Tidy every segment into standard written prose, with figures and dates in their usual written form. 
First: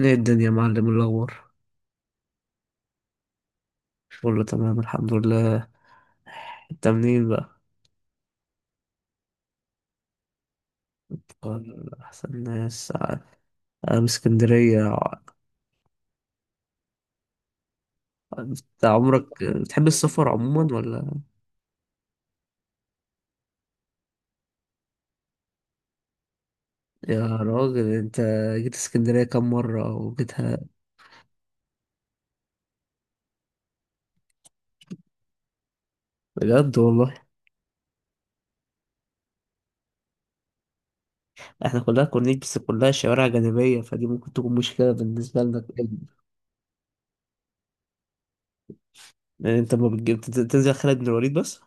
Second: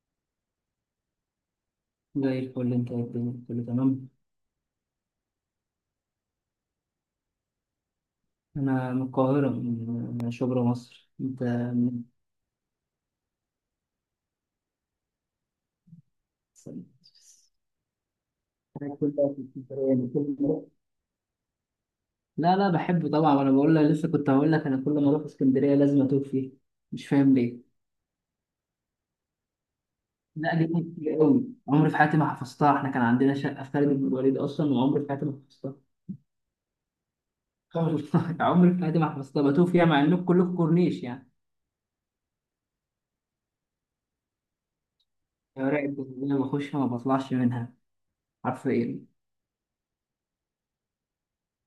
ايه الدنيا يا معلم، إيه الأخبار؟ زي الفل، انت ايه الدنيا؟ كله تمام. شغل تمام، الحمد لله. انت منين بقى؟ انا من القاهرة، من شبرا مصر. انت قال من؟ أحسن ناس أنا. من اسكندرية. انت أنا كل ده في عمرك بتحب اسكندرية، أنا السفر كل ما- عموما ولا؟ لا، بحب طبعا. انا بقول لك، لسه كنت هقول لك انا كل ما اروح اسكندرية لازم اتوه فيه، مش يا فاهم ليه. راجل انت، جيت اسكندرية كم مرة لا، وجيتها؟ دي كانت كتير قوي، عمري في حياتي ما حفظتها. احنا كان عندنا شقة في خالد بن الوليد اصلا، وعمري في حياتي ما حفظتها. بجد والله. والله عمري في حياتي ما حفظتها، بتوه فيها مع انكم كلكم كورنيش يعني. احنا كلها كورنيش، بس كلها شوارع جانبية، فدي ممكن تكون مشكلة بالنسبة يا لك. راقب، بس أنا بخش ما بطلعش منها، حرفيا. يعني انت ما بتجيب تنزل خالد بن الوليد بس؟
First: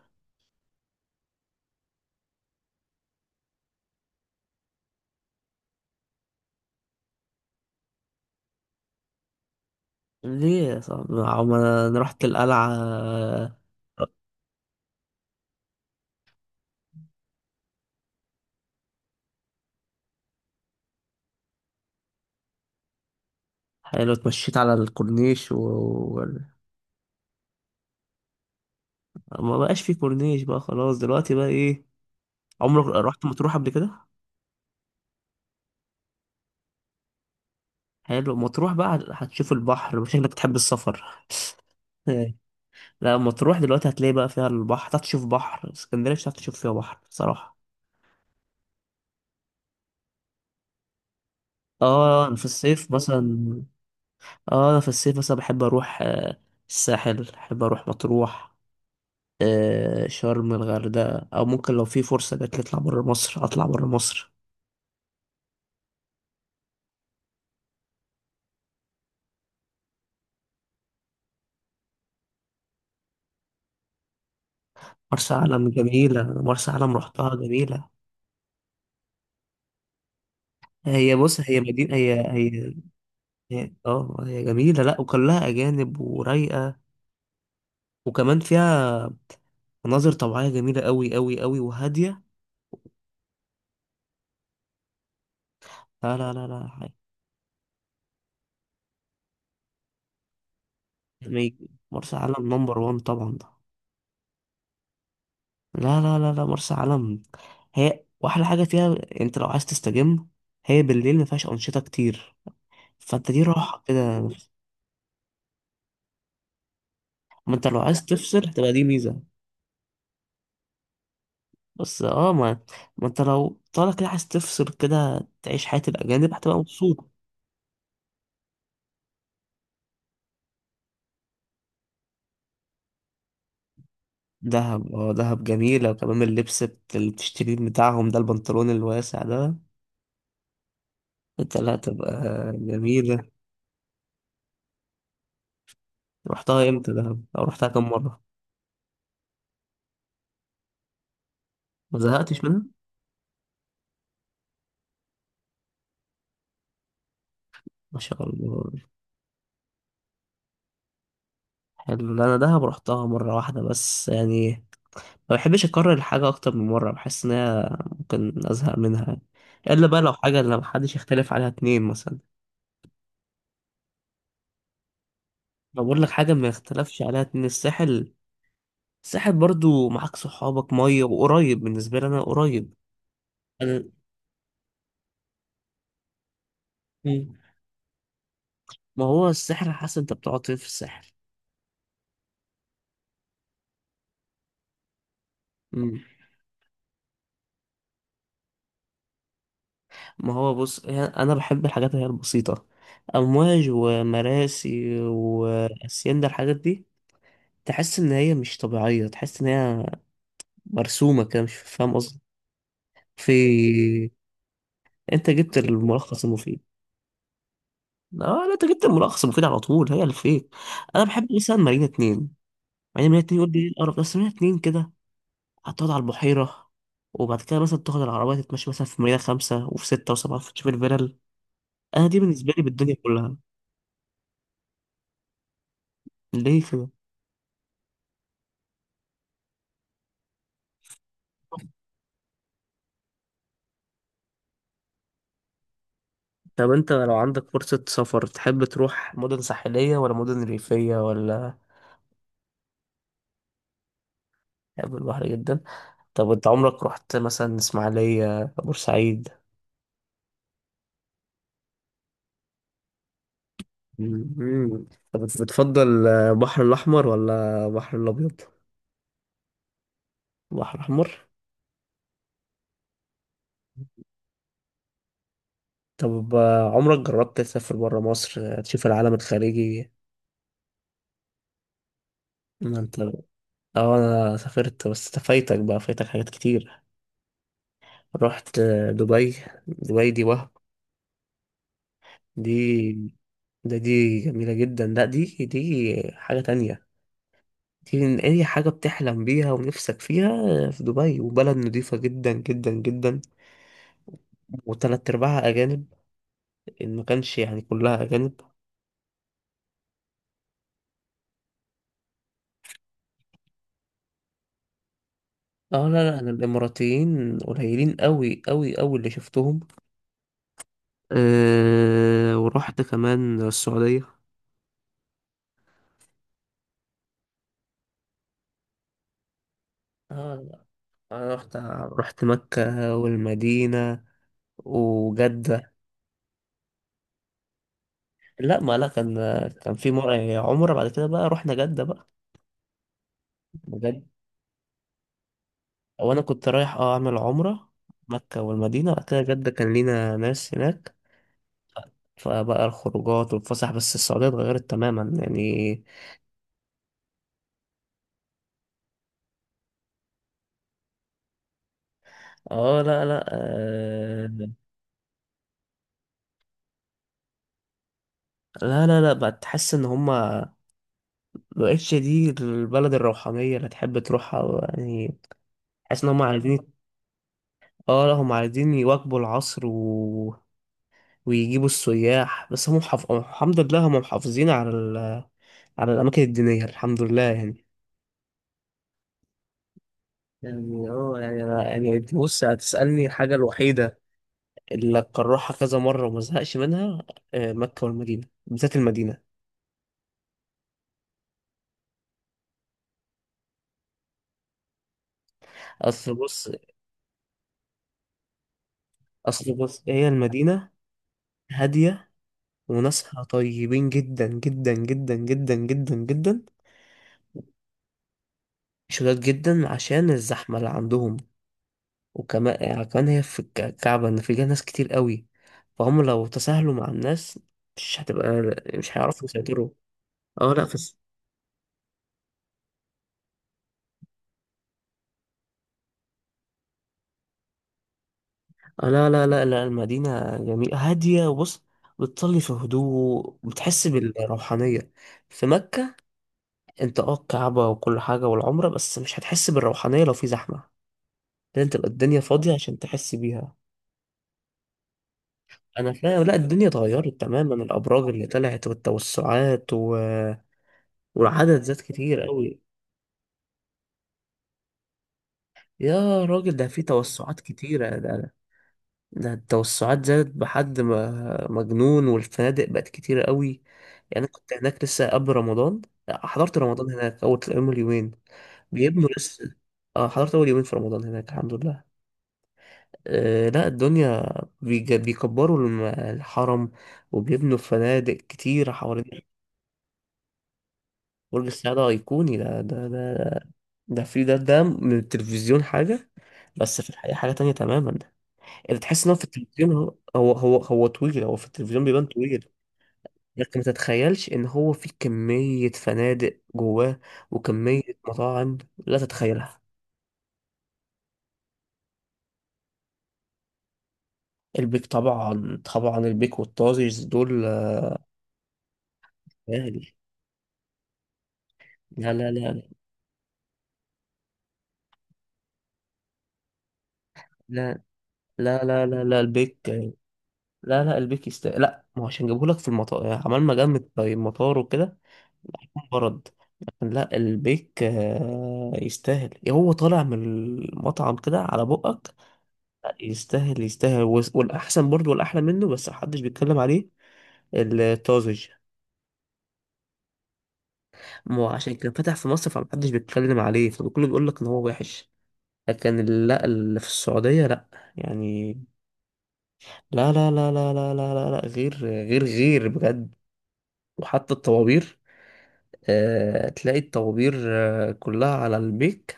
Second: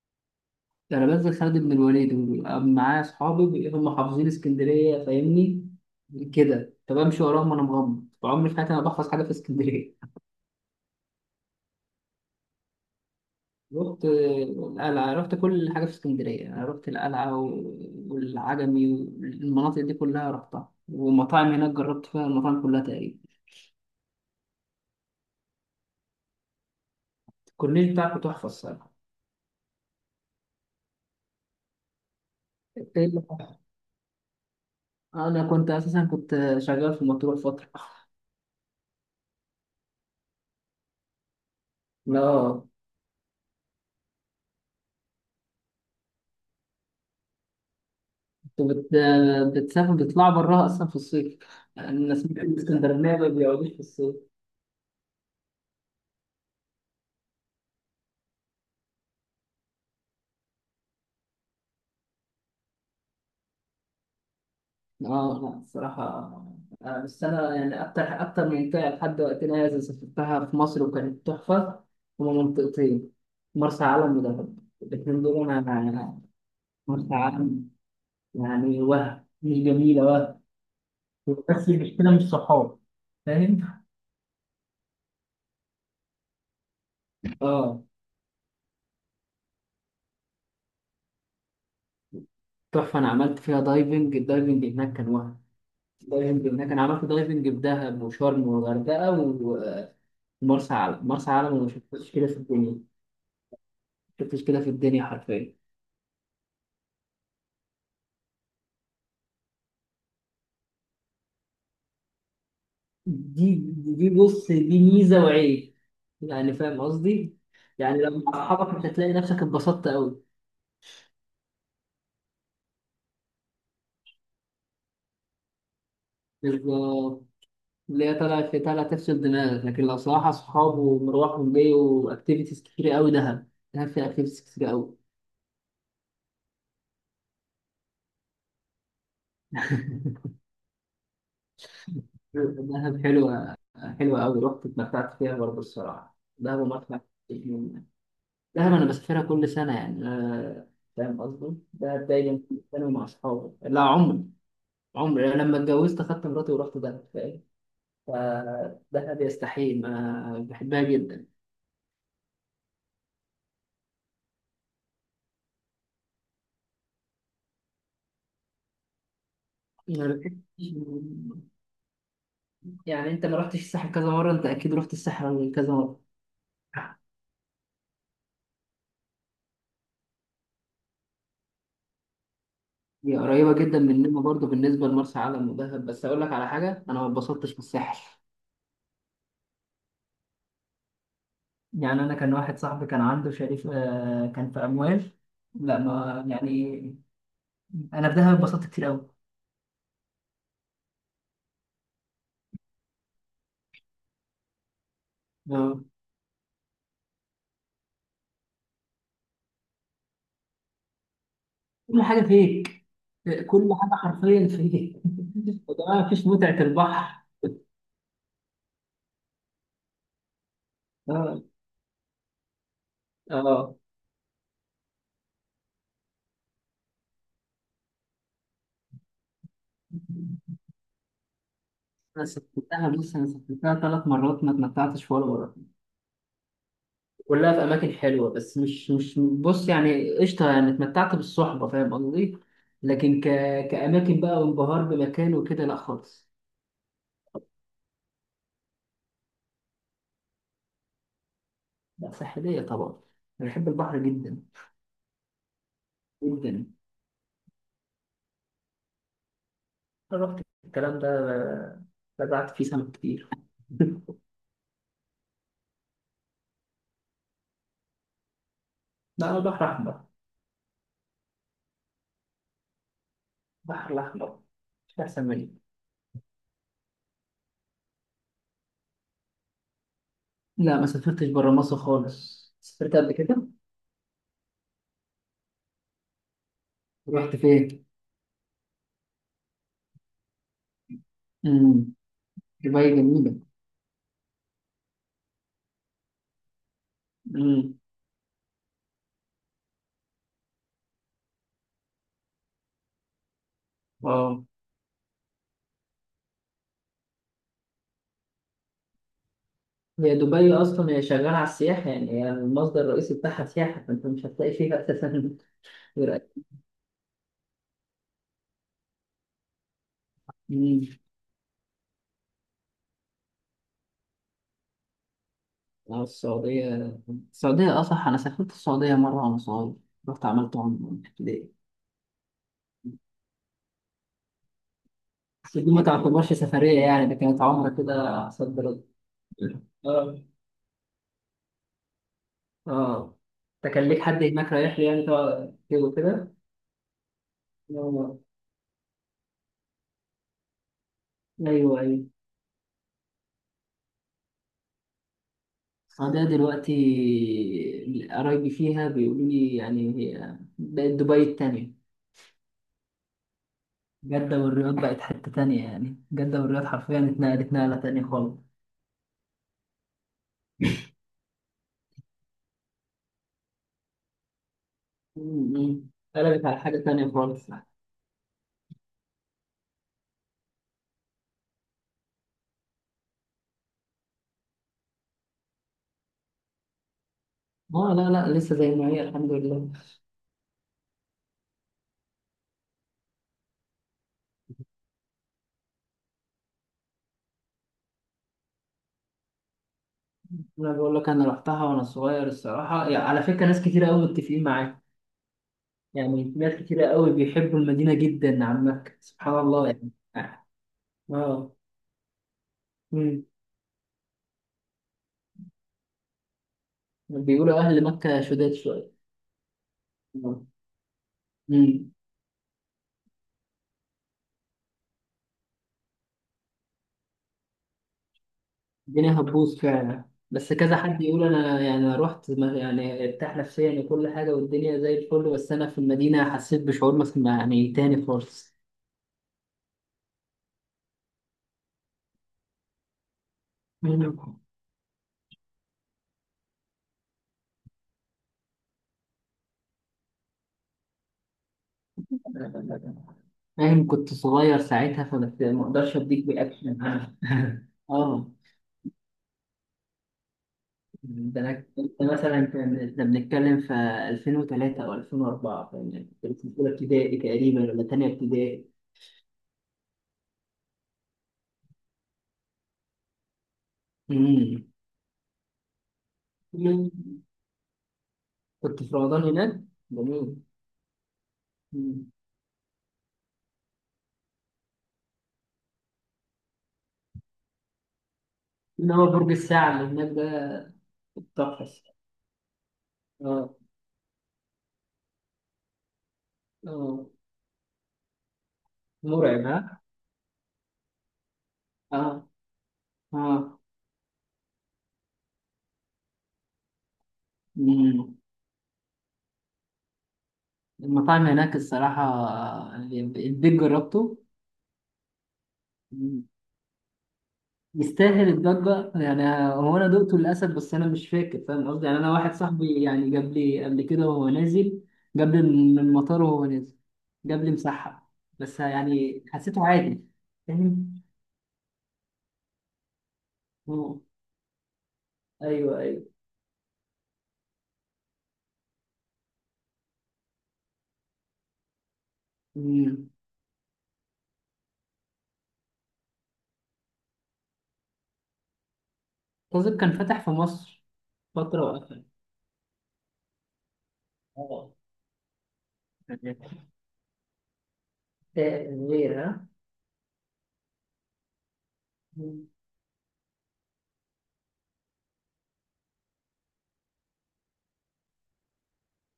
ده انا بنزل خالد بن الوليد وبيبقى معايا اصحابي هم حافظين اسكندريه، فاهمني كده، فبمشي وراهم وانا مغمض. فعمري في حياتي انا بحفظ حاجه في اسكندريه. ليه يا صاحبي؟ ما- ما انا رحت القلعة. رحت القلعه، رحت كل حاجه في اسكندريه. انا رحت والعجمي والمناطق دي كلها رحتها، ومطاعم هناك جربت فيها المطاعم كلها تقريبا. حلو، اتمشيت على الكورنيش و الكورنيش بتاعك تحفه الصراحه. ما بقاش في كورنيش بقى، خلاص دلوقتي بقى ايه؟ عمرك إنت إيه اللي رحت مطروح حصل؟ قبل كده؟ انا كنت اساسا كنت شغال في مطروح فتره. حلو، مطروح بقى هتشوف البحر، شكلك بتحب السفر. إيه. لا. لا مطروح دلوقتي هتلاقي بقى فيها البحر، هتعرف تشوف بحر اسكندريه مش هتعرف تشوف فيها بحر صراحه. وبت... بتسافر بيطلعوا براها اصلا في الصيف. انا اه انا سمعت في ان الصيف الاسكندرانيه ما مثلا بيقعدوش في الصيف. اه انا في الصيف مثلا بحب اروح، الساحل، بحب اروح مطروح، آه شرم الغردقه، او ممكن لو في فرصه جات لي اطلع بره مصر، اطلع بره مصر. اه لا الصراحه، بس انا يعني اكتر اكتر منطقه لحد وقتنا هذا سافرتها في مصر وكانت تحفه. هما منطقتين، مرسى علم ودهب، الاثنين مرسى دول علم جميله، مرسى علم مرسى رحتها علم، جميله. يعني وهم مش جميله وهم، هي بص، هي بس مدينة، المشكله هي مش هي صحاب، فاهم. اه هي جميلة، لا وكلها أجانب ورايقة. اه وكمان فيها مناظر طبيعية جميلة أوي أوي أوي وهادية. تحفه، انا عملت فيها دايفنج، الدايفنج هناك كان وهم. لا لا لا دايفنج لا هناك، انا عملت دايفنج في دهب وشرم والغردقه ومرسى علم. مرسى علم انا يعني ما شفتش مرسى كده علم في الدنيا، نمبر ما وان طبعا ده. شفتش كده في الدنيا حرفيا. لا لا لا لا مرسى علم، هي وأحلى حاجة فيها، أنت لو عايز تستجم، هي بالليل مفيهاش أنشطة كتير، فأنت دي دي راحة دي كده. بص، دي ميزه وعيب، يعني فاهم قصدي؟ ما أنت لو يعني عايز لو مع تفصل تبقى اصحابك دي مش هتلاقي ميزة. نفسك اتبسطت قوي. بس ما ما أنت لو طالع كده عايز تفصل كده، تعيش حياة الأجانب هتبقى مبسوط. بالظبط، اللي هي طالعه في طالعه تفصل دماغك. لكن لو صراحه اصحاب ومروح وجاي واكتيفيتيز كتير قوي، دهب، دهب فيها اكتيفيتيز كتير دهب، قوي. دهب جميلة، وكمان اللبس اللي بتشتريه بتاعهم ده، البنطلون الواسع ده. انت لا، تبقى دهب جميلة. حلوة، حلوة أوي، رحت اتمتعت فيها برضه الصراحة، دهب رحتها امتى ومطلع دهب، او رحتها الجيم. كم مرة؟ دهب أنا بسافرها كل سنة، يعني فاهم قصدي؟ ما دهب دايما زهقتش كل منها. سنة مع أصحابي. لا عمري عمري أنا لما اتجوزت أخدت مراتي ورحت دهب، فاهم؟ ما شاء الله. فدهب يستحيل، ما بحبها جدا. حلو. لا انا دهب رحتها مرة واحدة بس يعني، ما بحبش اكرر الحاجة اكتر من مرة، بحس ان هي ممكن ازهق منها، الا بقى ما لو حاجة لو محدش يختلف عليها بحبش- اتنين مثلا. يعني أنت ما رحتش الساحل كذا مرة؟ أنت أكيد رحت الساحل كذا لو مرة. بقول لك حاجة ما يختلفش عليها اتنين، الساحل. الساحل برضو معاك صحابك مية وقريب، بالنسبة لي انا قريب. هي قريبة جدا مننا برضه بالنسبة لمرسى علم ودهب، بس أقول لك على حاجة، أنا ما أنا- اتبسطتش في الساحل. ما هو السحر على حسب انت بتقعد فين في السحر. يعني انا كان واحد صاحبي كان عنده شريك، كان في اموال. لا مم. ما يعني، انا في دهب اتبسطت كتير قوي. ما هو بص، انا بحب الحاجات اللي هي البسيطه، امواج ومراسي آه. واسيندا الحاجات دي. تحس ان هي مش طبيعيه، تحس ان هي مرسومه كده، مش فاهم كل قصدي. حاجه فيك، في، كل حاجه حرفيا فيك. انت جبت وكمان الملخص مفيش متعه المفيد. البحر. اه لا، انت جبت الملخص المفيد على طول، هي الفيك. انا بحب اه. مثلا مارينا اتنين. مارينا اتنين يقول لي ايه اه القرف ده؟ بس مارينا اتنين كده هتقعد على البحيره، وبعد كده مثلا تاخد العربية تتمشى مثلا في مدينة خمسة وفي ستة وسبعة وتشوف الفلل. انا دي انا بالنسبه لي سافرتها، بالدنيا بص انا كلها. سافرتها ثلاث مرات ما اتمتعتش ولا مره. ليه كده؟ كلها في اماكن حلوه، بس مش بص، يعني قشطه، يعني اتمتعت بالصحبه فاهم قصدي، لكن ك... كاماكن بقى وانبهار بمكان وكده لا خالص. طب انت لو عندك فرصه سفر تحب تروح مدن ساحليه ولا مدن ريفيه ولا؟ لا ساحلية طبعا، أنا بحب البحر جدا. تحب البحر جدا. طب انت جدا، عمرك رحت مثلا اسماعيليه بورسعيد؟ أنا رحت الكلام ده، بدأت فيه سمك كتير. مم. طب بتفضل البحر الاحمر ولا البحر الابيض؟ لا أنا بحر أحمر، البحر الاحمر. البحر الأحمر، مش أحسن مني. طب عمرك جربت تسافر برا مصر تشوف العالم الخارجي؟ لا ما سافرتش برا مصر خالص، ما سافرت انت، قبل كده. اه انا سافرت، بس فايتك بقى، فايتك حاجات كتير. رحت فين؟ رحت دبي. دبي دي وهم، مم. دي، دبي جميلة. دي جميلة جدا، لا دي حاجة تانية. مم. دي من أي حاجة بتحلم بيها ونفسك فيها في دبي. وبلد نضيفة جدا جدا جدا، واو. وتلات أرباعها أجانب، إن ما كانش يعني كلها أجانب. هي دبي أصلا هي شغالة على السياحة، يعني هي المصدر الرئيسي بتاعها سياحة، فأنت مش هتلاقي فيها أساسا. اه لا غير لا، أنا الإماراتيين قليلين أوي أوي أوي اللي شفتهم. أكل. أه، ورحت كمان السعودية. اه السعودية، السعودية أصح، أنا سافرت السعودية مرة وأنا صغير، رحت عملت اه عمرة في أنا ابتدائي. رحت، رحت مكة والمدينة بس دي وجدة. ما تعتبرش سفرية، يعني ده كانت عمرة كده. عسل لا ما بلد. لا كان كان في اه. مرة عمرة، بعد كده بقى رحنا جدة بقى. اه ده كان ليك بجد، حد هناك رايح لي يعني تقعد كده وانا وكده. كنت رايح اعمل عمرة، آه. مكة والمدينة، وبعد كده جدة، كان لينا ناس هناك، أيوه أيوه. فبقى الخروجات والفسح. بس السعودية اتغيرت تماما يعني. السعودية دلوقتي قرايبي فيها بيقولوا لي، يعني هي بقت دبي التانية. اه لا لا جدة آه. والرياض بقت حتة تانية، يعني جدة والرياض حرفيا اتنقلت نقلة تانية خالص. لا لا لا بقت، تحس ان هما، مبقتش دي البلد الروحانية اللي تحب تروحها يعني. م- م. تحس ان هما قلبت عايزين، على حاجة تانية خالص. اه لا هما عايزين يواكبوا العصر و... ويجيبوا السياح. بس هم محف... الحمد لله هم محافظين على ال... على الأماكن الدينية، الحمد لله يعني. اه لا لا، لسه زي ما هي الحمد لله. يعني يعني بص، هتسألني الحاجة الوحيدة اللي أكررها كذا مرة وما زهقش منها، آه، مكة والمدينة، بالذات المدينة. انا بقول لك انا رحتها وانا صغير الصراحه، يعني على فكره ناس كتير قوي متفقين معاك، أصل يعني بص، ناس كتير قوي بيحبوا المدينه جدا عن مكه، سبحان أصل الله بص يعني. هي المدينة اه. هادية، وناسها امم. طيبين جدا جدا جدا جدا جدا جدا. بيقولوا اهل مكه شداد شويه. شداد جدا عشان آه. الزحمة اللي عندهم. امم. وكمان يعني كمان هي في الكعبة، إن فيها ناس كتير قوي، فهم لو تساهلوا مع الناس مش هتبقى، مش الدنيا هيعرفوا هتبوظ يسيطروا. فعلا. بس اه لا، كذا حد يقول، انا يعني أنا رحت ما- يعني ارتاح نفسيا وكل حاجه والدنيا زي الفل، بس انا في المدينه حسيت بشعور مثلا يعني تاني خالص. آه، لا لا لا لا المدينة جميلة هادية، وبص بتصلي في هدوء، بتحس مم. بالروحانية. في مكة، انت الكعبة وكل حاجة والعمرة، بس مش هتحس بالروحانية لو في زحمة. لازم تبقى الدنيا فاضية عشان تحس بيها. فاهم كنت صغير ساعتها، ما انا اقدرش فاهم، اديك لا الدنيا رياكشن. اتغيرت تماما، الابراج اللي اه. طلعت والتوسعات و... ده انا والعدد زاد كنت كتير مثلا قوي. كان احنا بنتكلم في 2003 او 2004، فاهم يعني يا كنت راجل في ده اولى في ابتدائي توسعات تقريبا ولا كتيرة تانية ده، ابتدائي. ده التوسعات زادت بحد ما مجنون، والفنادق بقت كتيرة قوي. يعني أنا كنت أمم. هناك لسه قبل رمضان، آه، حضرت رمضان هناك، أول يومين. كنت في بيبنوا رمضان لسه. هناك. اه حضرت جميل. أول يومين في رمضان هناك، الحمد لله. أمم. آه لا الدنيا، بيكبروا الحرم، وبيبنوا فنادق كتير انما حوالين. برج الساعه اللي هناك ده برج السعادة تحفه. أيقوني، ده. اه. ده في ده من التلفزيون حاجة، بس في اه الحقيقة حاجة تانية تماما. اللي تحس إن هو في مرعب التلفزيون، ها. هو, هو طويل، هو في التلفزيون بيبان اه. طويل. انت اه. ما تتخيلش ان هو في كمية فنادق جواه، وكمية أمم. مطاعم لا تتخيلها. المطاعم هناك الصراحه، البيت جربته، البيك طبعا طبعا، البيك والطازج دول، آه، يستاهل الضجة يعني. هو أنا غالي. دقته للأسف، بس أنا مش فاكر، فاهم قصدي؟ يعني أنا لا لا واحد لا صاحبي يعني جاب لي قبل كده وهو نازل، جاب لي من المطار وهو نازل، جاب لي لا مسحب، بس لا لا لا لا يعني البيك، حسيته عادي، لا فاهم. لا البيك لا ما هو عشان جابهولك في المطار عمال ما جمد أه. في المطار وكده، أيوه أيوه. برد. لا البيك آه، يستاهل إيه، هو طالع من المطعم كده على بقك. لا، أمم. يستاهل يستاهل. والأحسن برضه والأحلى منه بس محدش بيتكلم عليه، الطازج. قصدي كان فتح في مصر ما هو فترة عشان كان وقفل. فتح في مصر فمحدش بيتكلم عليه، فكله بيقول لك ان هو اه. وحش. لا اللي في السعودية لا، يعني، آه، غير ها. لا لا لا لا لا لا لا، لا غير غير أمم. غير بجد. وحتى الطوابير، آه تلاقي الطوابير، آه كلها على البيك.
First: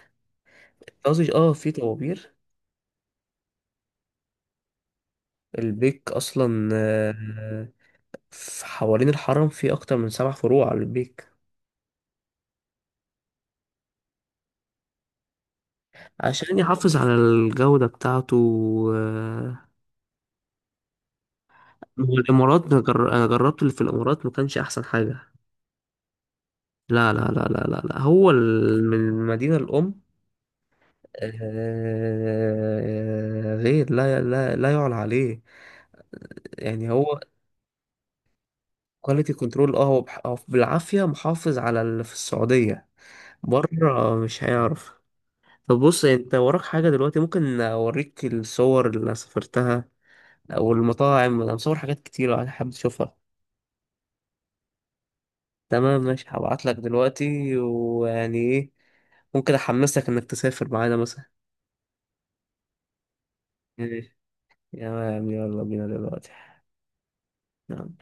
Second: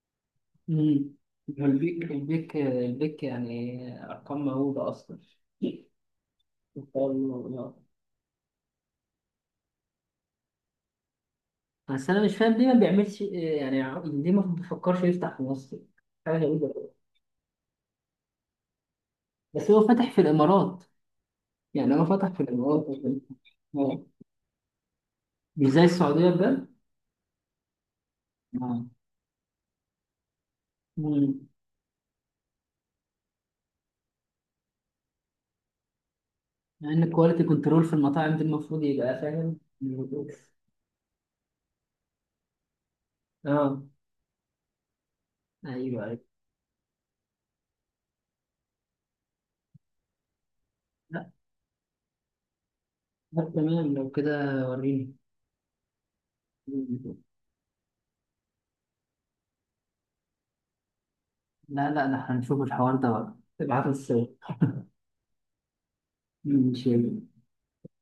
أمم. قصدي في البيك طوابير. البيك البيك، يعني أرقام مهولة أصلا. البيك اصلا آه، في حوالين الحرم في اكتر من سبع فروع على البيك. بس انا مش فاهم ليه ما بيعملش، يعني ليه ما بيفكرش يفتح في مصر؟ حاجه عشان غريبه أوي. يحافظ على الجودة بتاعته. آه، بس هو فتح في الامارات، يعني هو هو فتح في الإمارات، أنا الامارات. أنا جربت اللي في آه. الإمارات ما كانش أحسن حاجة. مش زي السعوديه بجد. لا لا لا لا لا لا، هو آه. من المدينة الأم، مم. آه، غير لا لا لا يعلى عليه. يعني مع ان هو الكواليتي كنترول في المطاعم دي المفروض يبقى كواليتي فاهم. كنترول، هو هو بالعافية محافظ على اللي في السعودية، اه بره مش هيعرف. طب ايوه بص ايوه. انت وراك حاجة دلوقتي ممكن اوريك الصور اللي أنا سافرتها او لا المطاعم، انا مصور حاجات كتير لو حابب تشوفها. لا تمام لو كده، وريني. تمام ماشي، هبعتلك دلوقتي، ويعني ايه، ممكن احمسك انك تسافر معانا لا لا، ده احنا هنشوف الحوار ده بقى، ابعت مثلا. الصور. تمام يلا بينا دلوقتي. ماشي. نعم.